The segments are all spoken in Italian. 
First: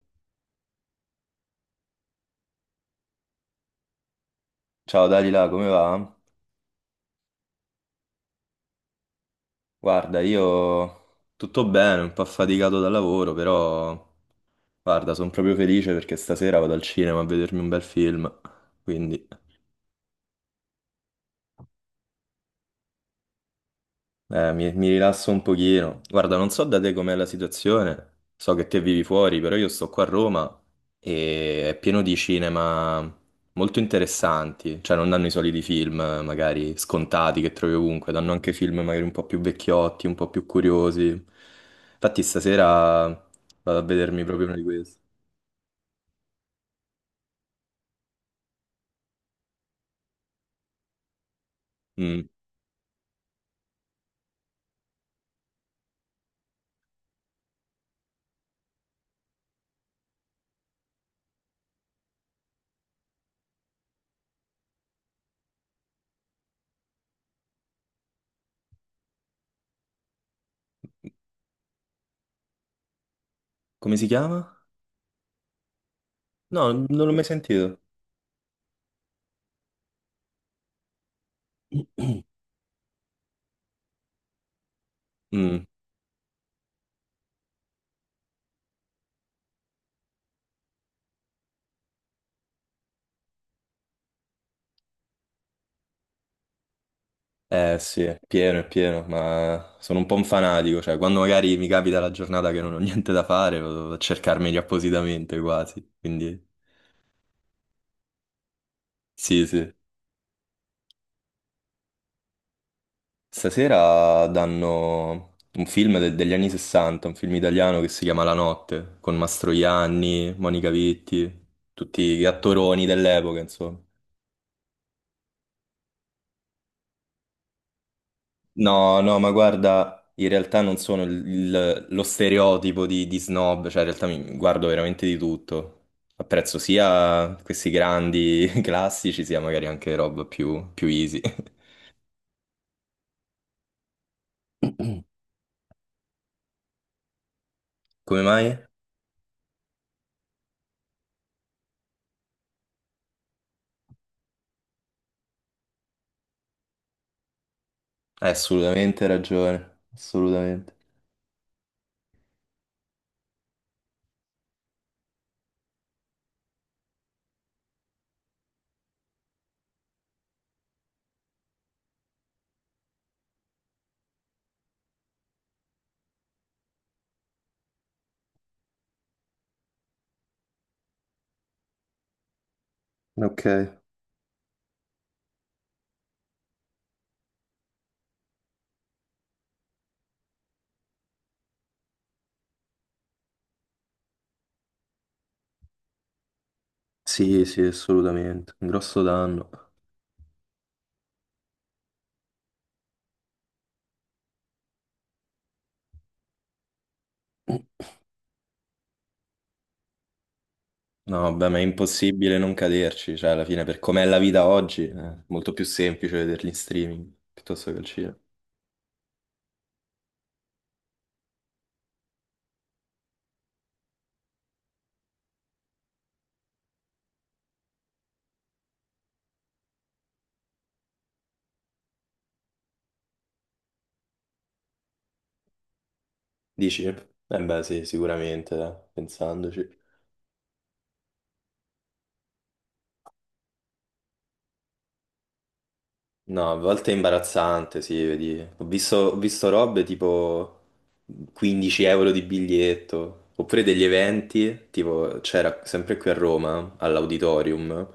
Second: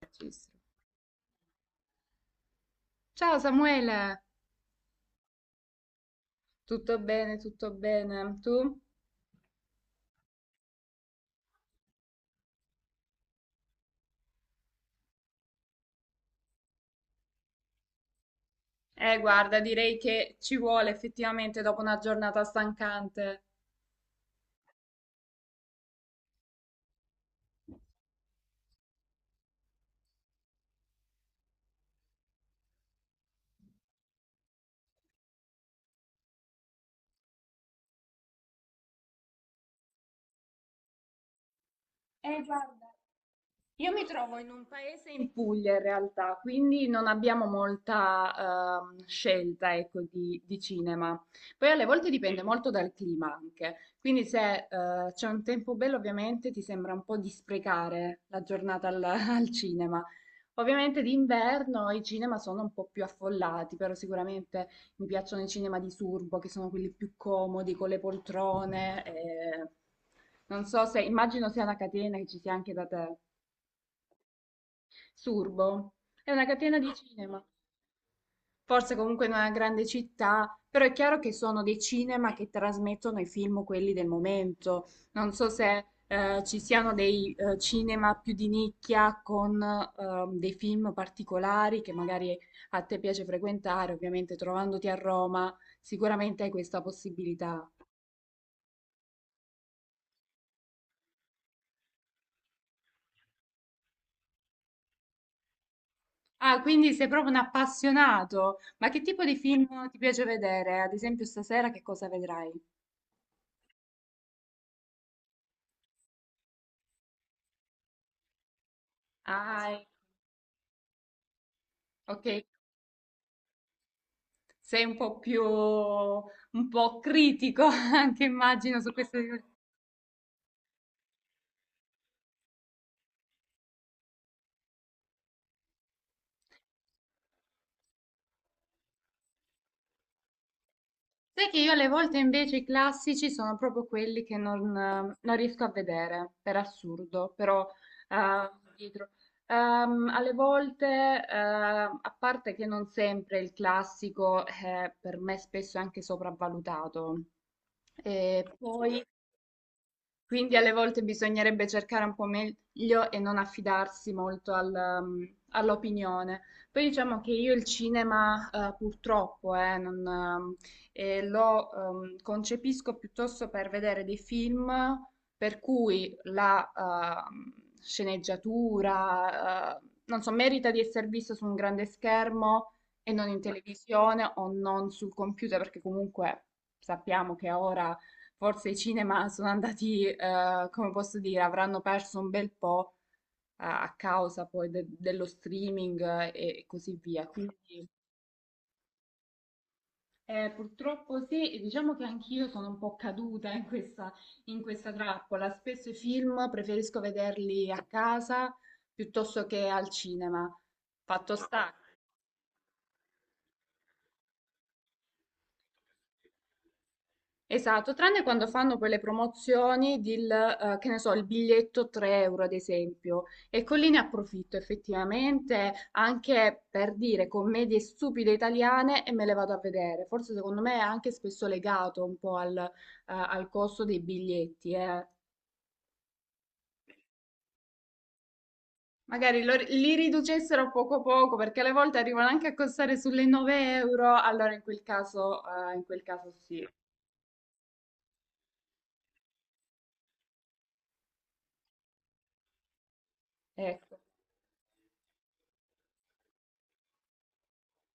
Registro. Ciao Samuele, Ciao Dalila, come va? tutto bene, tutto bene. Tu? Guarda, io tutto bene, un po' affaticato dal lavoro, però guarda, sono proprio felice perché stasera vado al cinema a vedermi un bel film, quindi Guarda, direi che ci vuole effettivamente dopo una giornata stancante. mi rilasso un pochino. Guarda, non so da te com'è la situazione, so che te vivi fuori, però io sto qua a Roma e è pieno di cinema molto interessanti, cioè non danno i soliti film magari scontati che trovi ovunque, danno anche film magari un po' più vecchiotti, un po' più curiosi. Infatti Guarda. stasera vado a Io mi vedermi trovo proprio in uno di un questi. paese in Puglia in realtà, quindi non abbiamo molta scelta, ecco, di cinema. Poi alle volte Mm. dipende molto dal clima anche, quindi se c'è un tempo bello ovviamente ti sembra un po' di sprecare la giornata al, al cinema. Ovviamente d'inverno i cinema sono un po' più affollati, però sicuramente mi piacciono i cinema di Surbo, che sono quelli più comodi, con le poltrone. Non so se, immagino sia una catena che ci sia anche da te. Come si chiama? Surbo. È una No, catena di non l'ho mai cinema, sentito. forse comunque in una grande città, però è chiaro che sono dei cinema che trasmettono i film quelli del momento. Non so Mm. se ci siano dei cinema più di nicchia con dei film particolari che magari a te piace frequentare, ovviamente trovandoti a Roma, sicuramente hai questa possibilità. Eh sì, è pieno, ma sono un po' un fanatico, cioè quando magari mi capita la giornata che non ho niente da fare, vado a cercarmeli appositamente quasi, quindi Ah, quindi sei proprio un appassionato. Ma che tipo di sì, sì. film ti piace vedere? Ad esempio, stasera che cosa vedrai? Stasera danno un film de- degli anni 60, un film italiano che si chiama La Notte, con Ah, Mastroianni, Monica Vitti, tutti gli ok. attoroni dell'epoca, insomma. Sei un po' più, un po' critico anche immagino su No, queste no, ma dimensioni. guarda, in realtà non sono lo stereotipo di snob, cioè in realtà mi guardo veramente di tutto. Apprezzo sia questi grandi classici, sia magari anche roba più, più easy. Sai che io alle volte invece i classici sono proprio quelli che non riesco a vedere, per assurdo, però Come eh, mai? dietro. Alle volte, a parte che non sempre il classico è per me spesso anche sopravvalutato, Hai e poi assolutamente ragione, quindi alle assolutamente. volte bisognerebbe cercare un po' meglio e non affidarsi molto all'opinione. Poi diciamo che io il cinema, purtroppo, non, lo concepisco piuttosto per vedere dei film per cui la sceneggiatura, non so, merita di essere visto su un grande schermo e non in Ok, televisione o non sul computer, perché comunque sappiamo che ora forse i cinema sono andati, come posso dire, avranno perso un bel po' a causa poi dello streaming e così via. sì, sì, Quindi assolutamente, un grosso danno. Purtroppo sì, e diciamo che anch'io sono un po' caduta in questa trappola. Spesso i film preferisco vederli a casa piuttosto che al cinema. No, Fatto. Ah, vabbè, ma è sta. impossibile non caderci, cioè alla fine per com'è la vita oggi è molto più semplice vederli in streaming piuttosto che al Esatto, cinema. tranne quando fanno quelle promozioni del, che ne so, il biglietto 3 euro ad esempio. Ecco lì ne approfitto effettivamente anche per dire commedie stupide italiane e me le vado a vedere. Forse secondo me è anche spesso legato un po' al costo dei biglietti, eh. Dici? Eh beh, sì, sicuramente, dai, Magari pensandoci. li riducessero a poco poco perché alle volte arrivano anche a costare sulle 9 euro, allora in quel caso No, a sì. volte è imbarazzante, sì, vedi. Ho visto robe tipo 15 euro di biglietto, oppure degli Ecco. eventi, tipo c'era sempre qui a Roma, all'Auditorium,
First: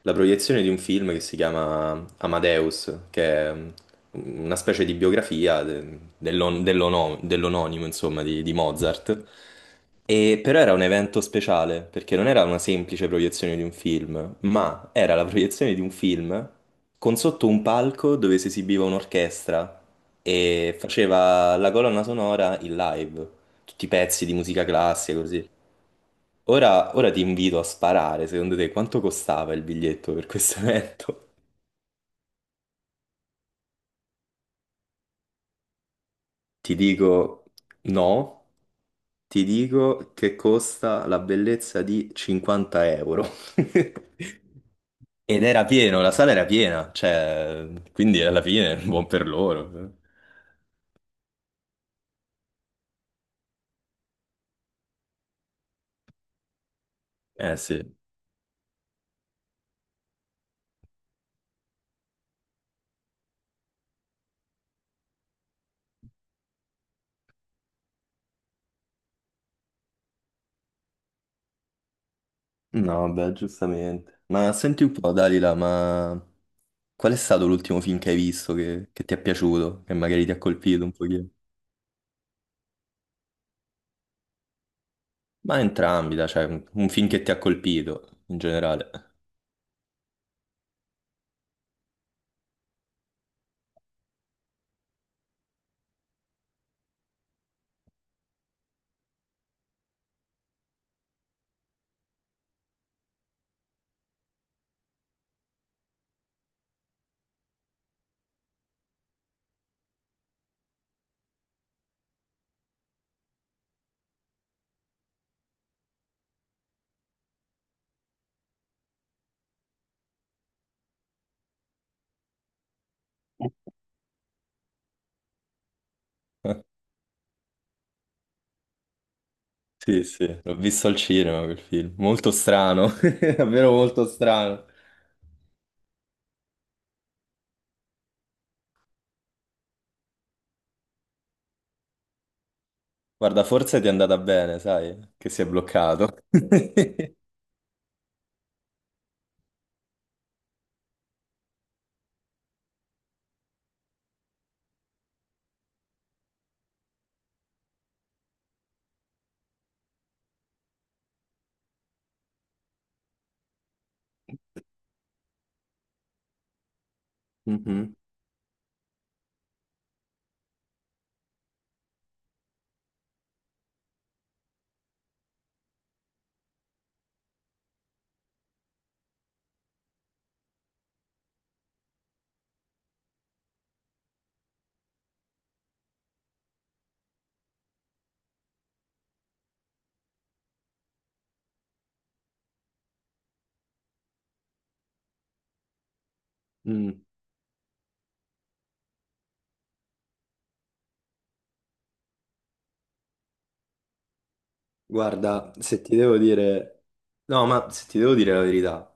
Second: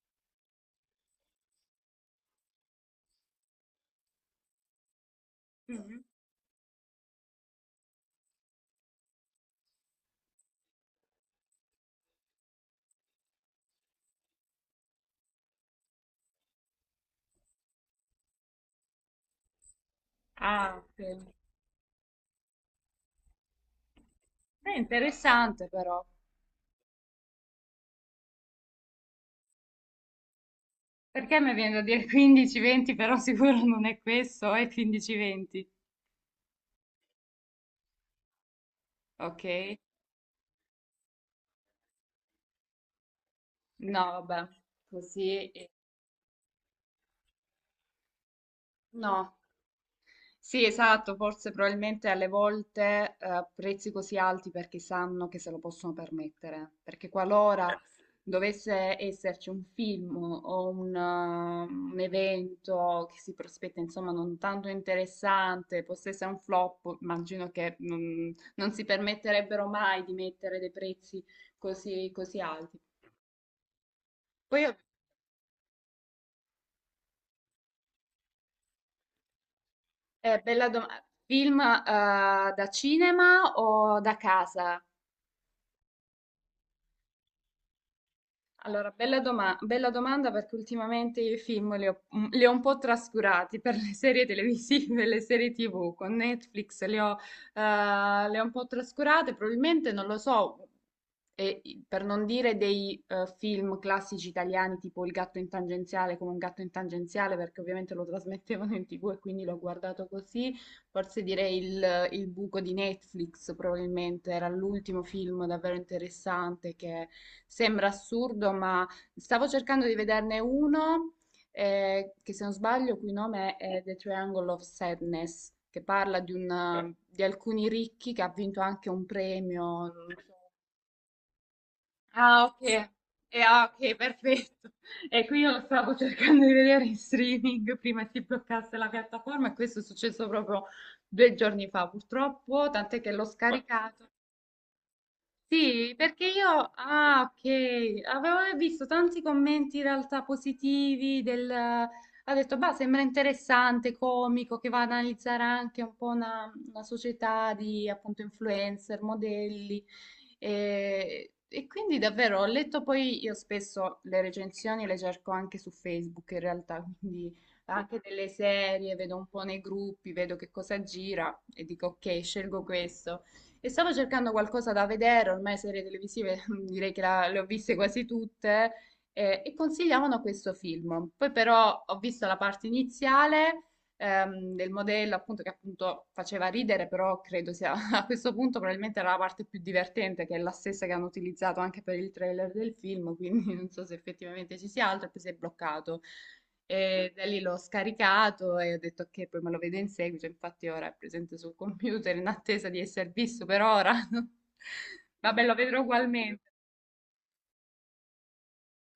la proiezione di un film che si chiama Amadeus, che è una specie di biografia de- Mhm. Dell'ononimo, insomma, di Mozart. E però era un evento speciale, perché non era una semplice proiezione di un film, ma era la proiezione di un film con sotto un palco dove si esibiva un'orchestra Ah, e ok. faceva la colonna sonora in live, tutti i pezzi di musica È classica così. interessante però. Ora ti invito a sparare, secondo te quanto costava il biglietto per questo evento? Perché mi viene da dire 15-20, però sicuro non è questo, è 15-20. Ti dico no, Ok? ti dico che costa la bellezza di 50 euro. No, vabbè, Ed così. era pieno, la sala era piena, cioè, quindi alla fine buon per No, loro. sì, esatto, forse probabilmente alle volte prezzi così alti perché sanno che se lo possono permettere, perché Eh qualora sì. dovesse esserci un film o un evento che si prospetta, insomma, non tanto interessante, possa essere un flop, immagino che non si permetterebbero mai di mettere dei prezzi così, così alti. No, beh, giustamente. Ma Poi, senti un po', Dalila, ma qual è stato l'ultimo film che hai visto che ti è piaciuto, che magari ti ha bella colpito un domanda, pochino? film da cinema o da casa? Ma entrambi, dai, cioè un film che ti ha colpito in Allora, generale. Bella domanda perché ultimamente io i film li ho un po' trascurati per le serie televisive, le serie TV con Netflix, li ho, le ho un po' trascurate, probabilmente non lo so, e, per non dire dei film classici italiani tipo Il gatto in tangenziale come un gatto in tangenziale perché ovviamente lo trasmettevano in TV e quindi l'ho guardato così forse direi il buco di Netflix, probabilmente era l'ultimo film davvero interessante che sembra assurdo, ma stavo cercando di vederne uno che se non sbaglio, cui nome è The Triangle of Sadness, che parla di, un, Eh, di alcuni ricchi che ha vinto anche un premio, non Sì, so. sì, l'ho visto al cinema quel film. Molto Ah, strano, ok. Ah, davvero ok, molto strano. perfetto. E qui io lo stavo cercando di vedere in streaming prima si bloccasse la piattaforma e questo è successo proprio 2 giorni fa, purtroppo, tant'è che l'ho Ma Guarda, forse ti è scaricato andata bene, sai, che si è sì, bloccato. perché io, ah, ok, avevo visto tanti commenti in realtà positivi del, ha detto, bah, sembra interessante, comico, che va ad analizzare anche un po' una società di appunto influencer, modelli. E quindi davvero ho letto poi, io spesso le recensioni le cerco anche su Facebook in realtà, quindi Mhm. anche delle serie, vedo un po' nei gruppi, vedo che cosa gira e dico, ok, scelgo questo. E stavo cercando qualcosa da vedere, ormai serie televisive direi che le ho viste quasi tutte, e consigliavano questo film. Poi però ho visto la parte iniziale del modello, appunto, che appunto faceva ridere, però credo sia a questo punto probabilmente era la parte più divertente, che è la stessa che hanno utilizzato anche per il trailer del film, quindi non so se effettivamente ci sia altro, e poi si è bloccato. Mm. E da lì l'ho scaricato e ho detto che poi me lo vedo in seguito, infatti ora è presente sul computer in attesa di essere visto per ora. Vabbè, Guarda, lo vedrò se ti devo ugualmente. dire... No, ma se ti devo dire la verità,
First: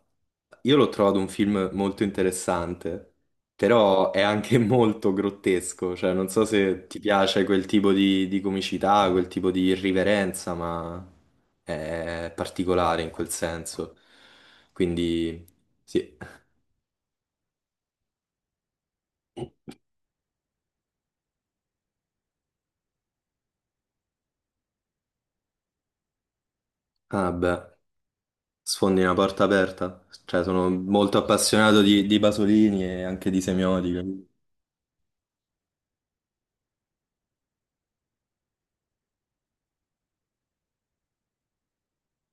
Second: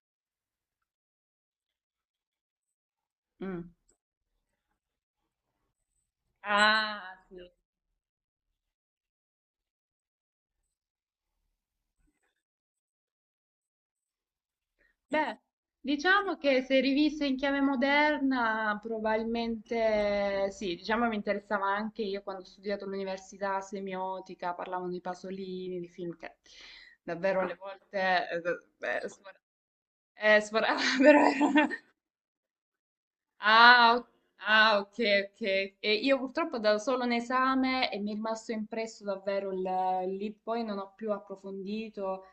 io l'ho trovato un film molto interessante, Mm. però è anche molto grottesco, cioè non so se ti Ah, sì. piace quel tipo di comicità, quel tipo di irriverenza, ma è particolare in quel senso. Beh, Quindi, sì. diciamo che se rivista in chiave moderna, probabilmente sì, diciamo mi interessava anche io quando ho studiato all'università semiotica, parlavano di Pasolini, di film che Ah davvero alle beh, volte sfondi beh, una sfor- porta aperta. Cioè, sono sforava, però molto erano. appassionato di Pasolini e anche di Ah, Semiotica. Ah, ok, ok. E io purtroppo ho dato solo un esame e mi è rimasto impresso davvero il. Lì, poi non ho più approfondito.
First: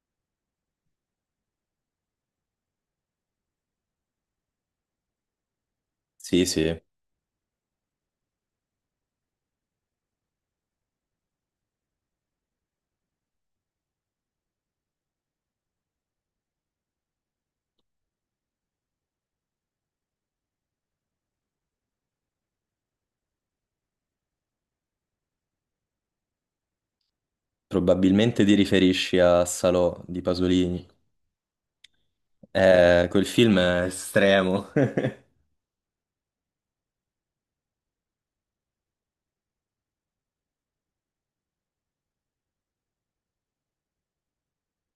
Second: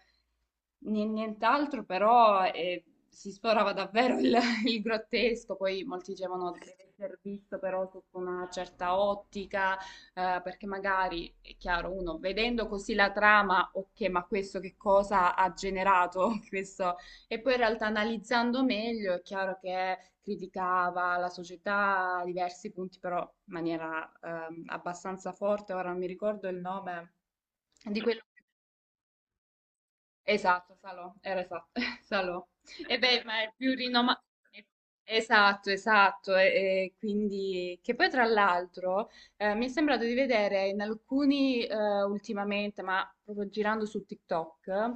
Nient'altro, però si sforava davvero il, il grottesco, poi molti Sì, dicevano deve sì. essere visto però sotto una certa ottica, perché magari, è chiaro, uno vedendo così la trama, ok, ma questo che cosa ha generato questo? E poi in realtà analizzando meglio è chiaro che criticava la società a diversi punti, però in maniera abbastanza forte, ora non mi ricordo il nome di quello. Probabilmente ti riferisci a Salò di Esatto, Pasolini. Salò, era esatto, Salò. E beh, Quel ma è film più è rinomato. estremo. Esatto, esatto. E quindi, che poi tra l'altro mi è sembrato di vedere in alcuni ultimamente, ma proprio girando su TikTok,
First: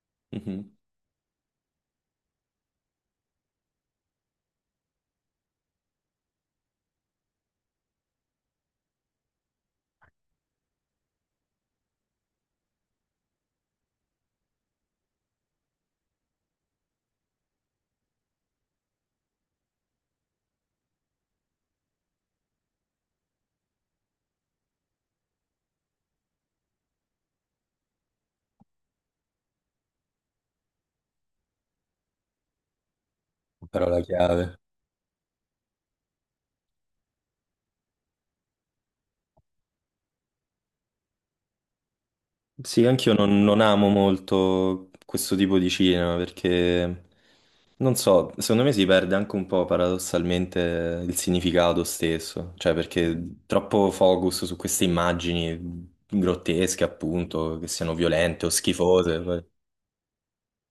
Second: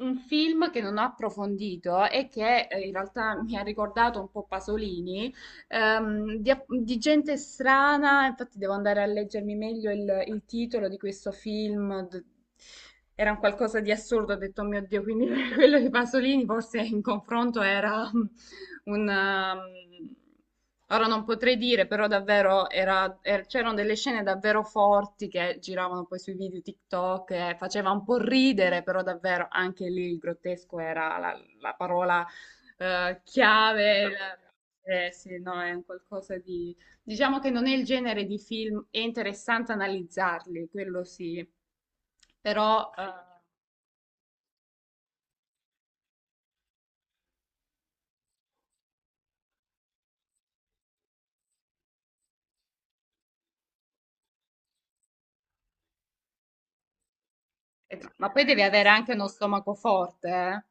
un film Mhm. che non ho approfondito e che in realtà mi ha ricordato un po' Pasolini ehm, di, di gente strana, infatti devo andare a leggermi meglio il titolo di questo film. Era un qualcosa di assurdo, ho detto, "Oh mio Dio, quindi quello di Pasolini forse in confronto era un... ehm, Ora non potrei dire, però davvero c'erano delle scene davvero forti che giravano poi sui video TikTok, e faceva un po' ridere, però davvero anche lì il grottesco era la parola Parola chiave. Chiave. Sì, no, è un qualcosa di. Diciamo che non è il genere di film, è interessante analizzarli, quello sì. Però, Sì, anch'io non amo molto questo tipo di cinema perché, non so, secondo me si perde anche un po' paradossalmente il significato stesso, cioè perché troppo focus su queste immagini grottesche, appunto, che siano ma poi violente o devi avere anche schifose. uno Poi- stomaco forte, eh.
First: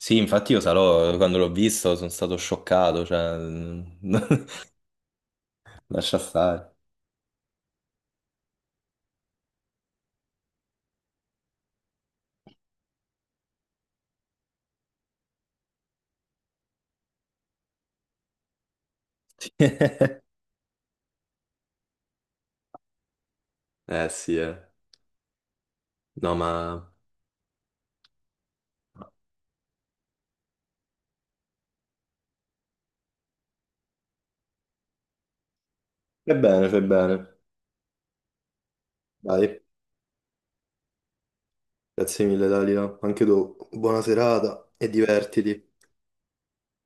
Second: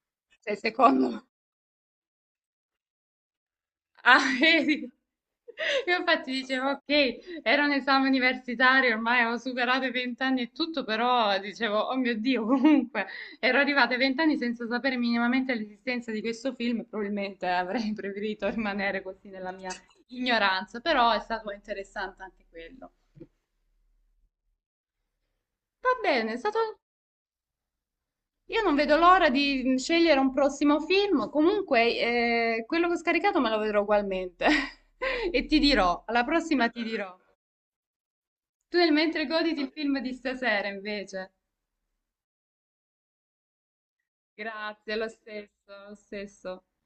Sì, infatti Cioè, io Salò, secondo. quando l'ho visto, sono stato scioccato, cioè... Ah, vedi? Io lascia infatti dicevo, stare. ok, era un esame universitario, ormai avevo superato i vent'anni e tutto, però dicevo, oh mio Dio, comunque ero arrivata ai vent'anni senza sapere minimamente l'esistenza di questo film, e probabilmente avrei preferito rimanere così nella mia ignoranza, però è stato interessante anche quello. Eh sì, eh. Va bene, No, è stato. ma... Io non vedo l'ora di scegliere un prossimo film, comunque quello che ho scaricato me lo vedrò ugualmente e ti dirò, alla Fai prossima bene, fai ti dirò. bene. Tu nel mentre goditi Dai, il film di stasera, invece. grazie mille, Dalila. Anche tu, buona serata e Grazie, lo divertiti. stesso, lo stesso.